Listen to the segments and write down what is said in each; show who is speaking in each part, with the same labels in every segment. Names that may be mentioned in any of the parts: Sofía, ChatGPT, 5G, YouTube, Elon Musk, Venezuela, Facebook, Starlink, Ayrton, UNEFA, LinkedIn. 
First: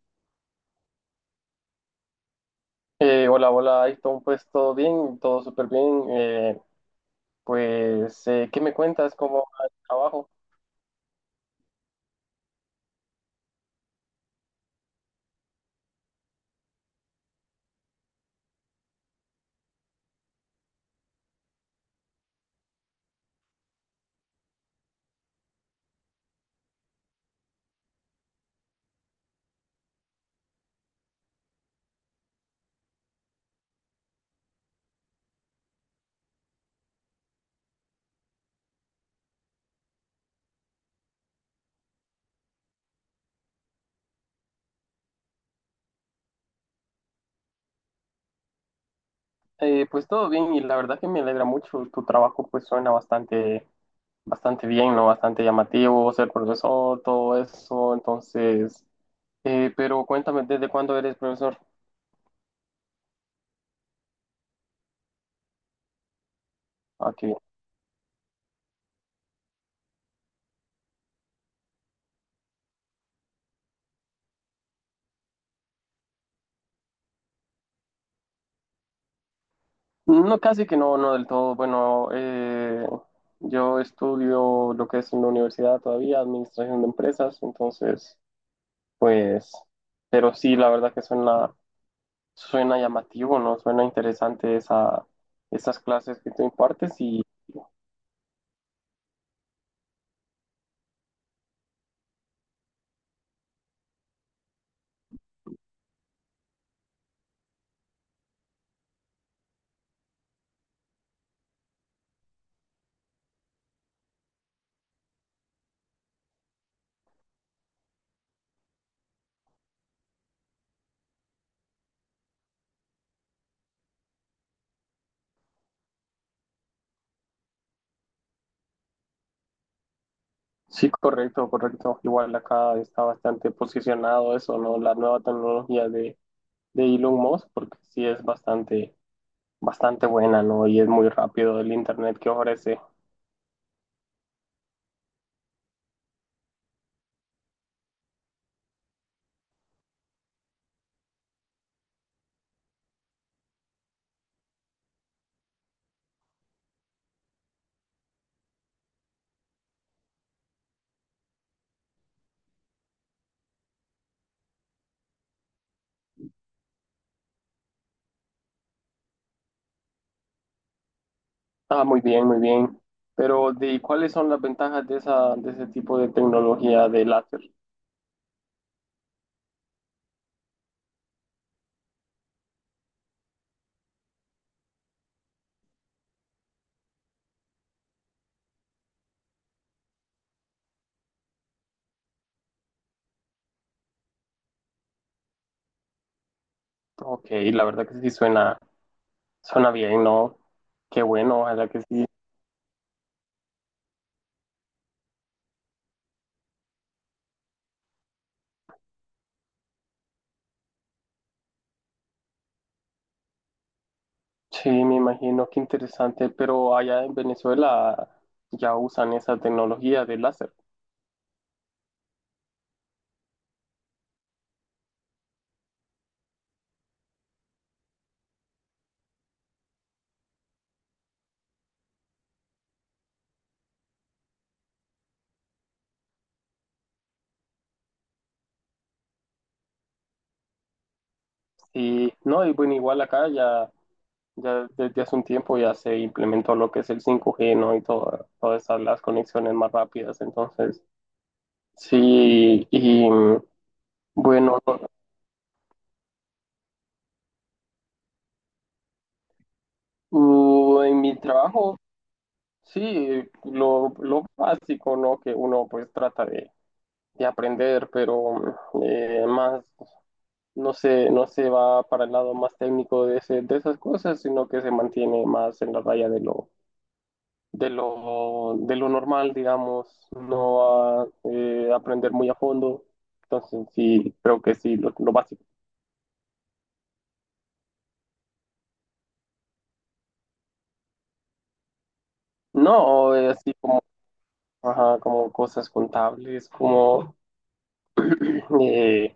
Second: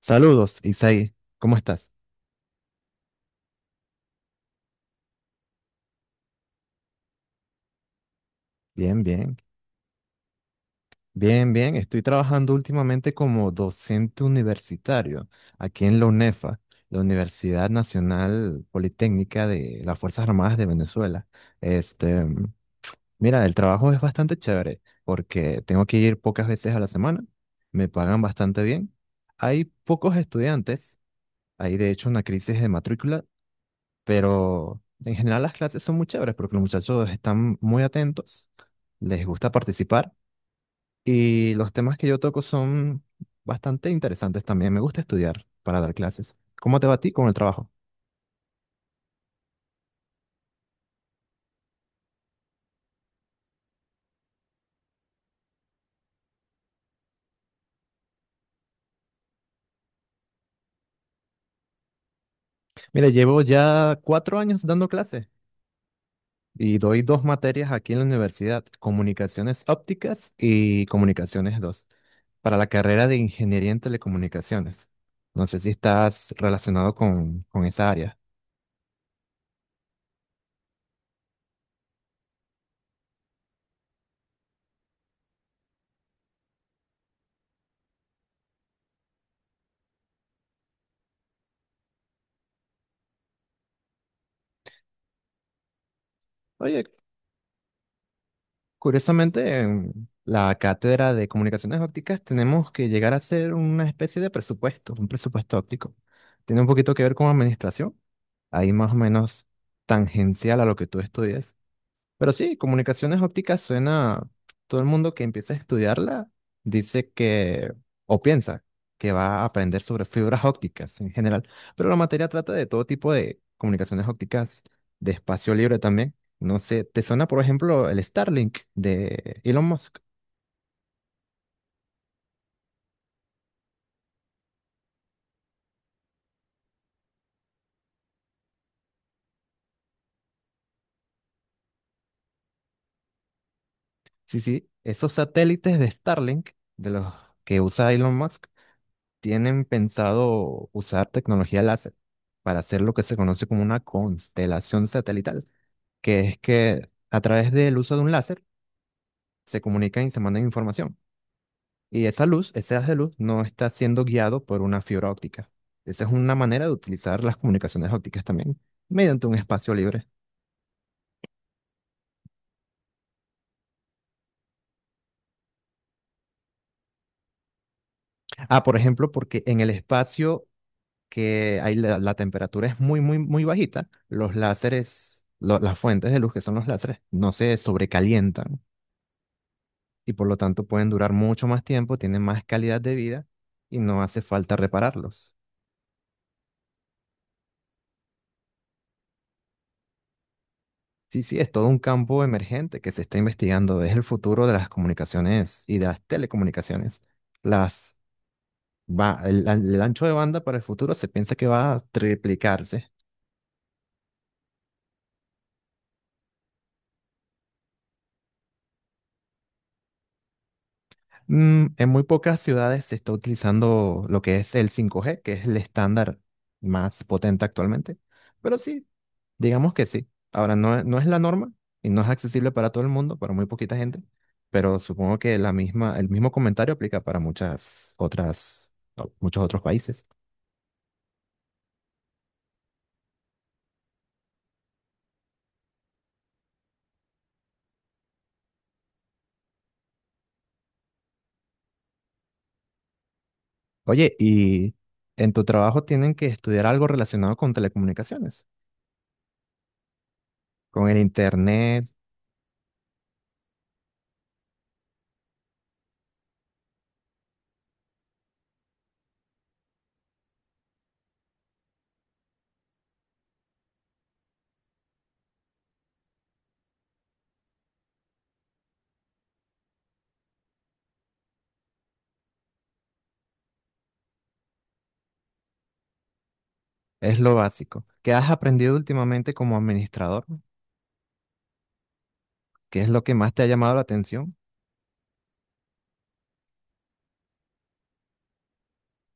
Speaker 1: Saludos, Isaí. ¿Cómo estás?
Speaker 2: Hola, hola, Ayrton, pues todo bien, todo súper bien. ¿Qué me
Speaker 1: Bien,
Speaker 2: cuentas?
Speaker 1: bien.
Speaker 2: ¿Cómo va el trabajo?
Speaker 1: Bien, bien. Estoy trabajando últimamente como docente universitario aquí en la UNEFA, la Universidad Nacional Politécnica de las Fuerzas Armadas de Venezuela. Este, mira, el trabajo es bastante chévere porque tengo que ir pocas veces a la semana. Me pagan bastante bien. Hay pocos estudiantes. Hay de hecho una crisis de matrícula. Pero en general las clases son muy chéveres porque los muchachos están muy atentos, les gusta participar y los temas que yo toco son bastante interesantes también. Me gusta estudiar para dar clases. ¿Cómo te va a ti con el trabajo?
Speaker 2: Pues todo bien y la verdad que me alegra mucho. Tu trabajo pues suena bastante bien, ¿no? Bastante llamativo, ser profesor, todo eso. Entonces, pero cuéntame, ¿desde cuándo eres profesor?
Speaker 1: Mira, llevo ya 4 años dando clases y doy
Speaker 2: Ah,
Speaker 1: dos
Speaker 2: qué bien.
Speaker 1: materias aquí en la universidad, comunicaciones ópticas y comunicaciones 2 para la carrera de ingeniería en telecomunicaciones. No sé si estás relacionado con esa área.
Speaker 2: No, casi que no, no del todo. Bueno, yo estudio lo que es en la universidad todavía, administración de empresas, entonces... Pues, pero sí, la verdad que suena llamativo, ¿no? Suena interesante esas clases que tú
Speaker 1: Oye.
Speaker 2: impartes y
Speaker 1: Curiosamente, en la cátedra de comunicaciones ópticas tenemos que llegar a hacer una especie de presupuesto, un presupuesto óptico. Tiene un poquito que ver con administración, ahí más o menos tangencial a lo que tú estudias. Pero sí, comunicaciones ópticas suena, todo el mundo que empieza a estudiarla dice que, o piensa que va a aprender sobre fibras ópticas en general, pero la materia trata de todo tipo de comunicaciones ópticas de espacio libre también. No sé, ¿te suena por ejemplo el Starlink de Elon Musk?
Speaker 2: sí, correcto, correcto. Igual acá está bastante posicionado eso, ¿no? La nueva tecnología de Elon Musk, porque sí es bastante buena, ¿no? Y es muy rápido el internet que ofrece.
Speaker 1: Sí, sí, esos satélites de Starlink, de los que usa Elon Musk, tienen pensado usar tecnología láser para hacer lo que se conoce como una constelación satelital que es que a través del uso de un láser se comunican y se mandan información. Y esa luz, ese haz de luz, no está siendo guiado por una fibra óptica. Esa es una manera de utilizar las comunicaciones ópticas también, mediante un espacio libre.
Speaker 2: Ah, muy bien, muy bien. Pero, ¿de cuáles son las ventajas de de ese tipo de tecnología de láser?
Speaker 1: Ah, por ejemplo, porque en el espacio que hay la temperatura es muy, muy, muy bajita, los láseres, las fuentes de luz que son los láseres, no se sobrecalientan y por lo tanto pueden durar mucho más tiempo, tienen más calidad de vida y no hace falta repararlos.
Speaker 2: Ok, la verdad que sí suena. Suena bien, ¿no? Qué
Speaker 1: Sí, sí,
Speaker 2: bueno,
Speaker 1: es todo
Speaker 2: ojalá
Speaker 1: un
Speaker 2: que sí.
Speaker 1: campo emergente que se está investigando. Es el futuro de las comunicaciones y de las telecomunicaciones. Las va, el ancho de banda para el futuro se piensa que va a triplicarse.
Speaker 2: Sí, me imagino, qué interesante, pero allá en Venezuela ya usan esa tecnología de láser.
Speaker 1: Mm, en muy pocas ciudades se está utilizando lo que es el 5G, que es el estándar más potente actualmente. Pero sí, digamos que sí. Ahora, no, no es la norma y no es accesible para todo el mundo, para muy poquita gente. Pero supongo que la misma, el mismo comentario aplica para muchas otras, muchos otros países.
Speaker 2: Y no, y bueno, igual acá ya desde hace un tiempo ya se implementó lo que es el 5G, ¿no? Y todas esas, las conexiones más rápidas. Entonces, sí, y
Speaker 1: Oye,
Speaker 2: bueno,
Speaker 1: ¿y en tu trabajo tienen que estudiar algo relacionado con telecomunicaciones? Con el
Speaker 2: en mi trabajo,
Speaker 1: internet,
Speaker 2: sí, lo básico, ¿no? Que uno pues trata de aprender, pero más. No se, no se va para el lado más técnico de esas cosas, sino que se mantiene más en la raya de lo normal, digamos, no va a aprender muy a fondo. Entonces, sí, creo que sí, lo básico.
Speaker 1: es lo básico. ¿Qué has aprendido últimamente como administrador? ¿Qué es lo que
Speaker 2: No,
Speaker 1: más te ha
Speaker 2: así
Speaker 1: llamado la
Speaker 2: como,
Speaker 1: atención?
Speaker 2: ajá, como cosas contables, como eh,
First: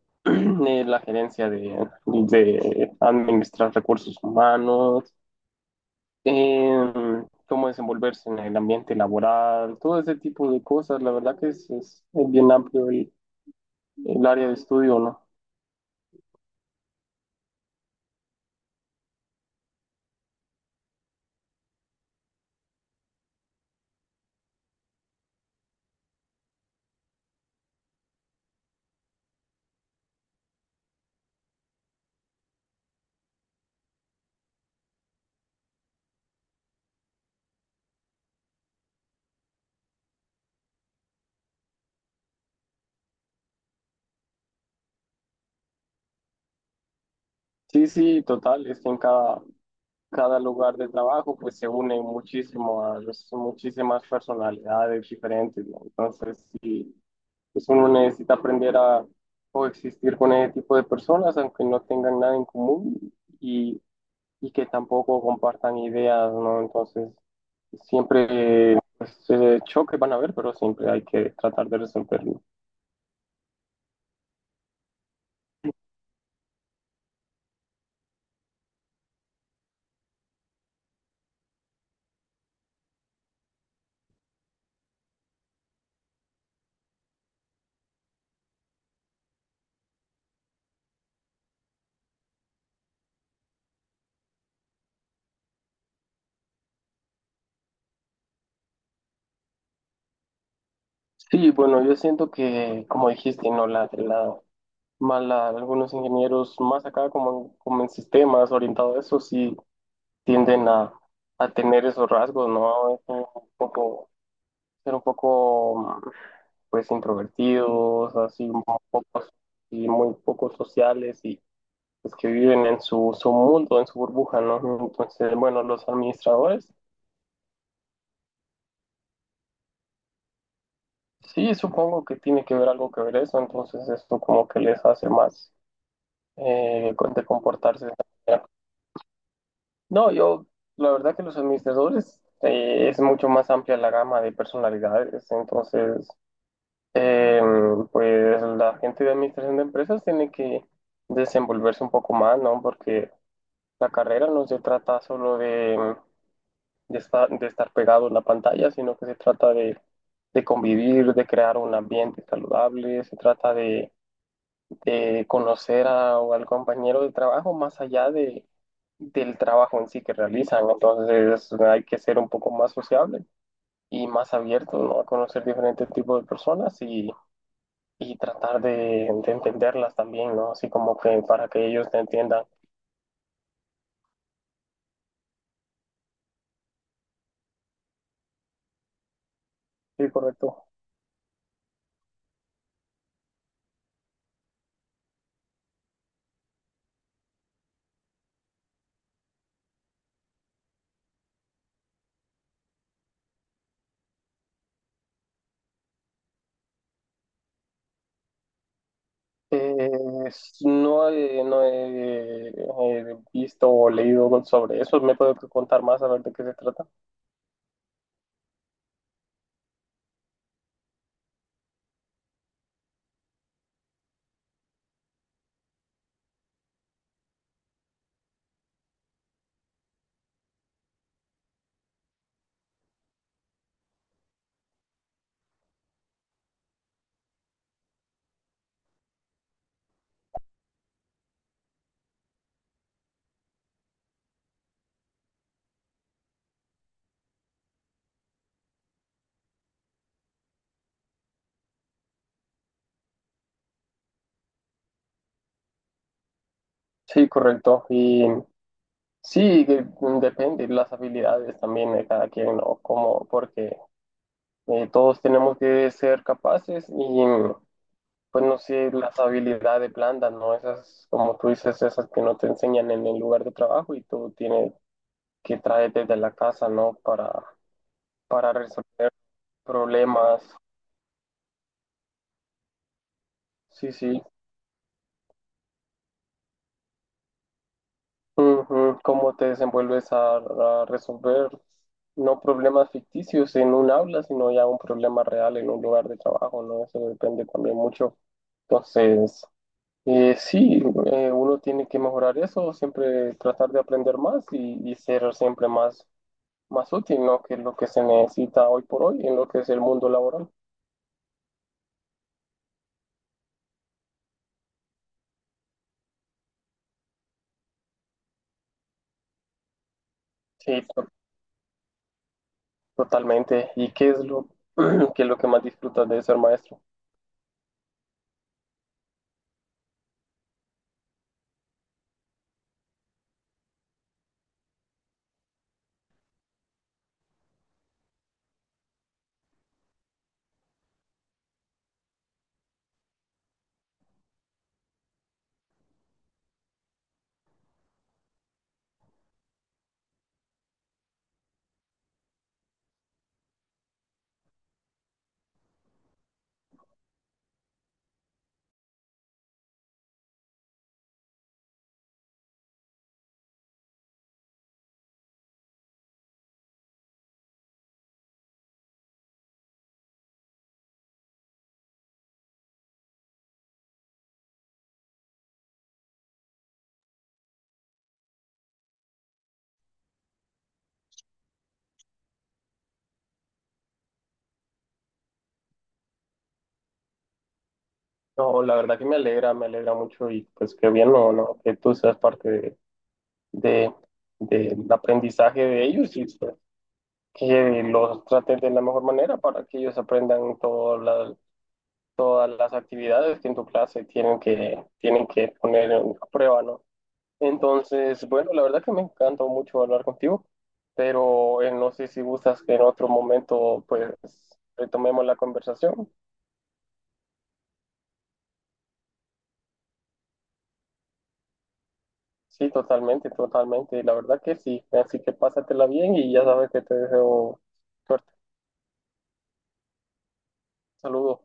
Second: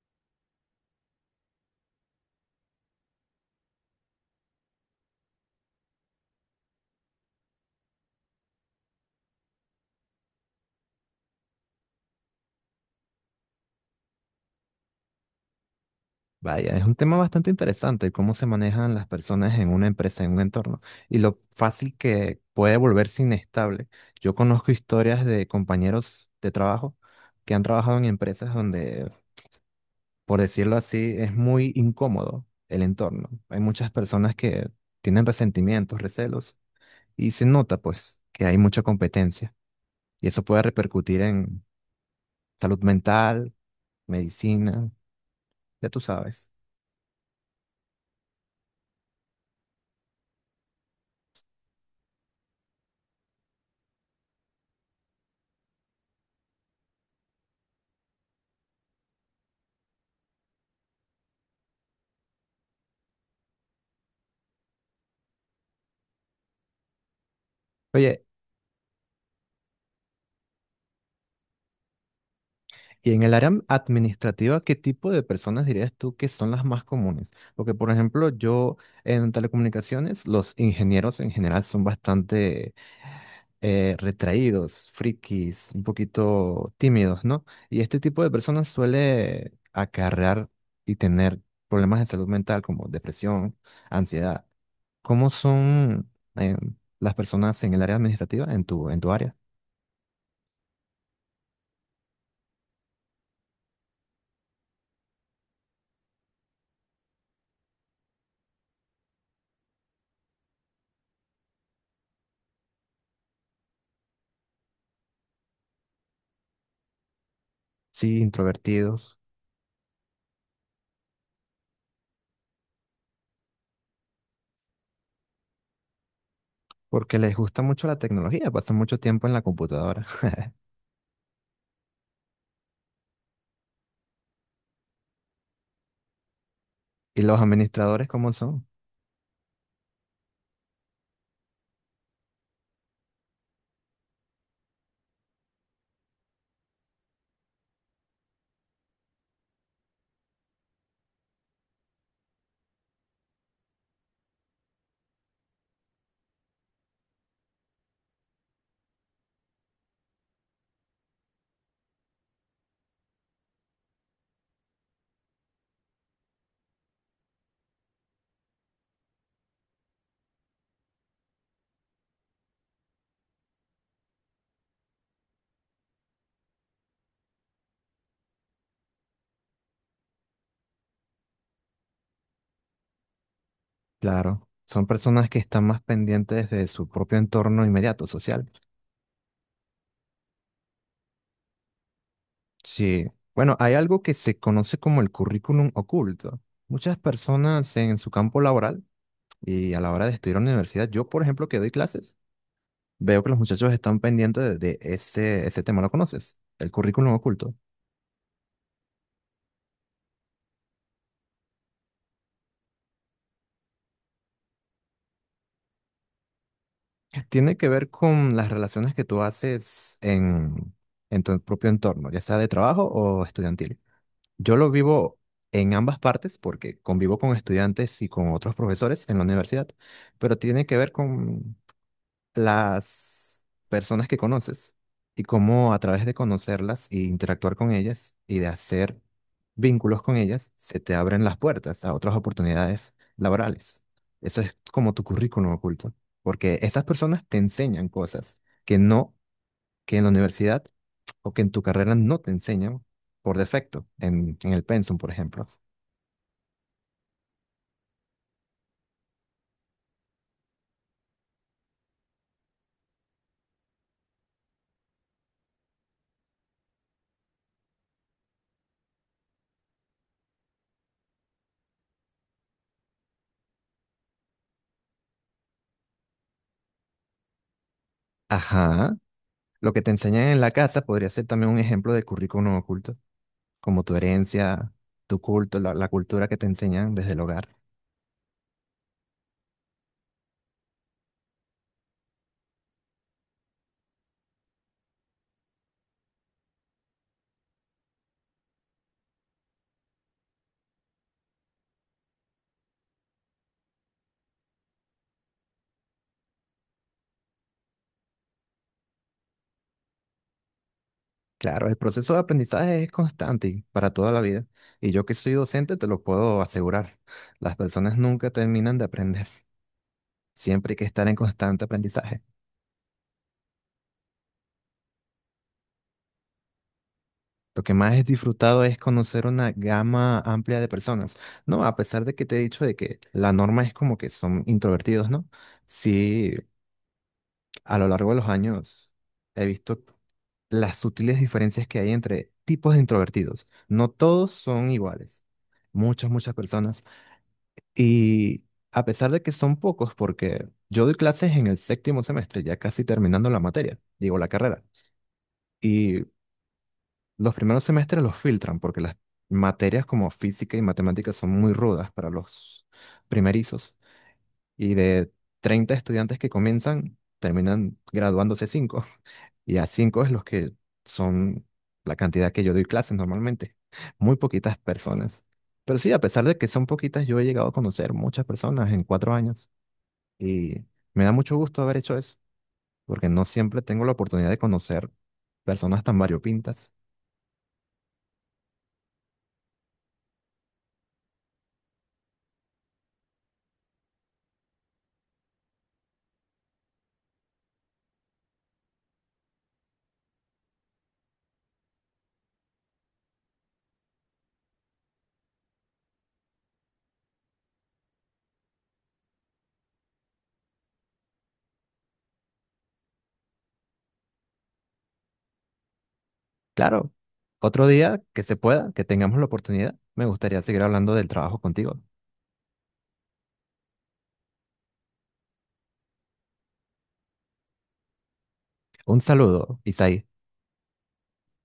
Speaker 2: la gerencia de administrar recursos humanos, eh, cómo desenvolverse en el ambiente laboral, todo ese tipo de cosas. La verdad que es bien amplio el área de estudio, ¿no?
Speaker 1: Vaya, es un tema bastante interesante, cómo se manejan las personas en una empresa, en un entorno, y lo fácil que puede volverse inestable. Yo conozco historias de compañeros de trabajo que han trabajado en empresas donde, por decirlo así, es muy incómodo el entorno. Hay muchas personas que tienen resentimientos, recelos, y se nota pues que hay mucha competencia. Y eso puede repercutir en salud mental, medicina, ya tú sabes.
Speaker 2: Sí, sí, total, es que en cada lugar de trabajo pues se unen muchísimo a muchísimas personalidades diferentes, ¿no? Entonces, sí, pues uno necesita aprender a coexistir con ese tipo de personas, aunque no tengan nada en común y que tampoco compartan ideas, ¿no? Entonces,
Speaker 1: Oye,
Speaker 2: siempre pues, choques van a haber, pero siempre hay que tratar de resolverlo.
Speaker 1: y en el área administrativa, ¿qué tipo de personas dirías tú que son las más comunes? Porque, por ejemplo, yo en telecomunicaciones, los ingenieros en general son bastante retraídos, frikis, un poquito tímidos, ¿no? Y este tipo de personas suele acarrear y tener problemas de salud mental como depresión, ansiedad. ¿Cómo son eh, las personas en el área administrativa, en en tu área?
Speaker 2: Sí, bueno, yo siento que, como dijiste, ¿no? Más algunos ingenieros más acá, como en sistemas orientados a eso, sí tienden a tener esos rasgos, ¿no? Es un poco, ser un poco, pues, introvertidos,
Speaker 1: Sí,
Speaker 2: así, un poco,
Speaker 1: introvertidos.
Speaker 2: y muy poco sociales y pues, que viven en su mundo, en su burbuja, ¿no? Entonces, bueno, los administradores,
Speaker 1: Porque les gusta mucho la tecnología, pasan mucho tiempo en la computadora.
Speaker 2: sí, supongo que tiene que ver algo que ver eso, entonces esto como que les hace más
Speaker 1: ¿Y
Speaker 2: de
Speaker 1: los
Speaker 2: comportarse de esa
Speaker 1: administradores cómo
Speaker 2: manera.
Speaker 1: son?
Speaker 2: No, yo, la verdad que los administradores es mucho más amplia la gama de personalidades, entonces, eh, pues la gente de administración de empresas tiene que desenvolverse un poco más, ¿no? Porque la carrera no se trata solo de de estar pegado en la pantalla, sino que se trata de convivir, de crear un ambiente saludable, se trata de conocer a, al compañero de trabajo más allá de, del trabajo en sí que realizan. Entonces hay que ser un poco más sociable y más abierto, ¿no? A conocer diferentes tipos de personas y tratar de entenderlas también, ¿no? Así como que para que ellos te entiendan.
Speaker 1: Claro, son personas que están más pendientes de su propio entorno inmediato social.
Speaker 2: Sí, correcto.
Speaker 1: Sí. Bueno, hay algo que se conoce como el currículum oculto. Muchas personas en su campo laboral y a la hora de estudiar en la universidad, yo por ejemplo que doy clases, veo que los muchachos están pendientes de ese, ese tema. ¿Lo conoces? El currículum oculto.
Speaker 2: Eh, no he, visto o leído sobre eso. ¿Me puede contar más a ver de qué se trata?
Speaker 1: Tiene que ver con las relaciones que tú haces en tu propio entorno, ya sea de trabajo o estudiantil. Yo lo vivo en ambas partes porque convivo con estudiantes y con otros profesores en la universidad, pero tiene que ver con las personas que conoces y cómo a través de conocerlas y interactuar con ellas y de hacer vínculos con ellas, se te abren las puertas a otras oportunidades laborales. Eso es como tu currículum oculto, porque estas personas te enseñan cosas que no, que en la universidad o que en tu carrera no te enseñan por defecto, en el pensum, por ejemplo.
Speaker 2: Sí, correcto. Y sí, que, mm, depende las habilidades también de cada quien, ¿no? Como, porque todos tenemos que ser capaces y, pues no sé, las habilidades blandas, ¿no? Esas, como tú dices, esas que no te enseñan en el lugar de trabajo y tú tienes que traer desde la casa, ¿no? Para
Speaker 1: Ajá.
Speaker 2: resolver
Speaker 1: Lo que te enseñan en
Speaker 2: problemas.
Speaker 1: la casa podría ser también un ejemplo de currículum oculto, como
Speaker 2: Sí,
Speaker 1: tu
Speaker 2: sí.
Speaker 1: herencia, tu culto, la cultura que te enseñan desde el hogar.
Speaker 2: Ujú, ¿cómo te desenvuelves a resolver no problemas ficticios en un aula, sino ya un problema real en un lugar de trabajo, ¿no? Eso depende también mucho. Entonces, sí, uno tiene que mejorar eso, siempre tratar de aprender más y ser siempre más útil, ¿no? Que es lo que se necesita hoy por hoy en lo que es el mundo laboral.
Speaker 1: Claro, el proceso de aprendizaje es constante y para toda la vida. Y yo que soy docente te lo puedo asegurar. Las personas nunca terminan de aprender. Siempre hay
Speaker 2: Sí,
Speaker 1: que
Speaker 2: to-
Speaker 1: estar en constante aprendizaje.
Speaker 2: Totalmente. ¿Y qué es qué es lo que más disfrutas de ser maestro?
Speaker 1: Lo que más he disfrutado es conocer una gama amplia de personas. No, a pesar de que te he dicho de que la norma es como que son introvertidos, ¿no? Sí, a lo largo de los años he visto las sutiles diferencias que hay entre tipos de introvertidos. No todos son iguales. Muchas, muchas personas. Y a pesar de que son pocos, porque yo doy clases en el séptimo semestre, ya casi terminando la materia, digo la carrera. Y los primeros semestres los filtran porque las materias como física y matemáticas son muy rudas para los primerizos. Y de 30 estudiantes que comienzan, terminan graduándose cinco. Y a 5 es los que son la cantidad que yo doy clases normalmente. Muy poquitas personas. Pero sí, a pesar de que son poquitas, yo he llegado a conocer muchas personas en 4 años. Y me da mucho gusto haber hecho eso, porque no siempre tengo la oportunidad de conocer personas tan variopintas.
Speaker 2: No, la verdad que me alegra mucho y pues qué bien, no, no, que tú seas parte de- del aprendizaje de ellos y pues, que los trates de la mejor manera para que ellos aprendan todas todas las actividades que en tu clase tienen tienen que poner en a prueba, ¿no? Entonces, bueno, la verdad que me encantó mucho hablar contigo, pero no sé si gustas que en otro momento pues retomemos la conversación.
Speaker 1: Claro, otro día que se pueda, que tengamos la oportunidad, me gustaría seguir hablando del trabajo contigo.
Speaker 2: Sí, totalmente, totalmente. La verdad que sí. Así que pásatela bien y ya sabes que te deseo suerte.
Speaker 1: Un saludo, Isaí.
Speaker 2: Saludos.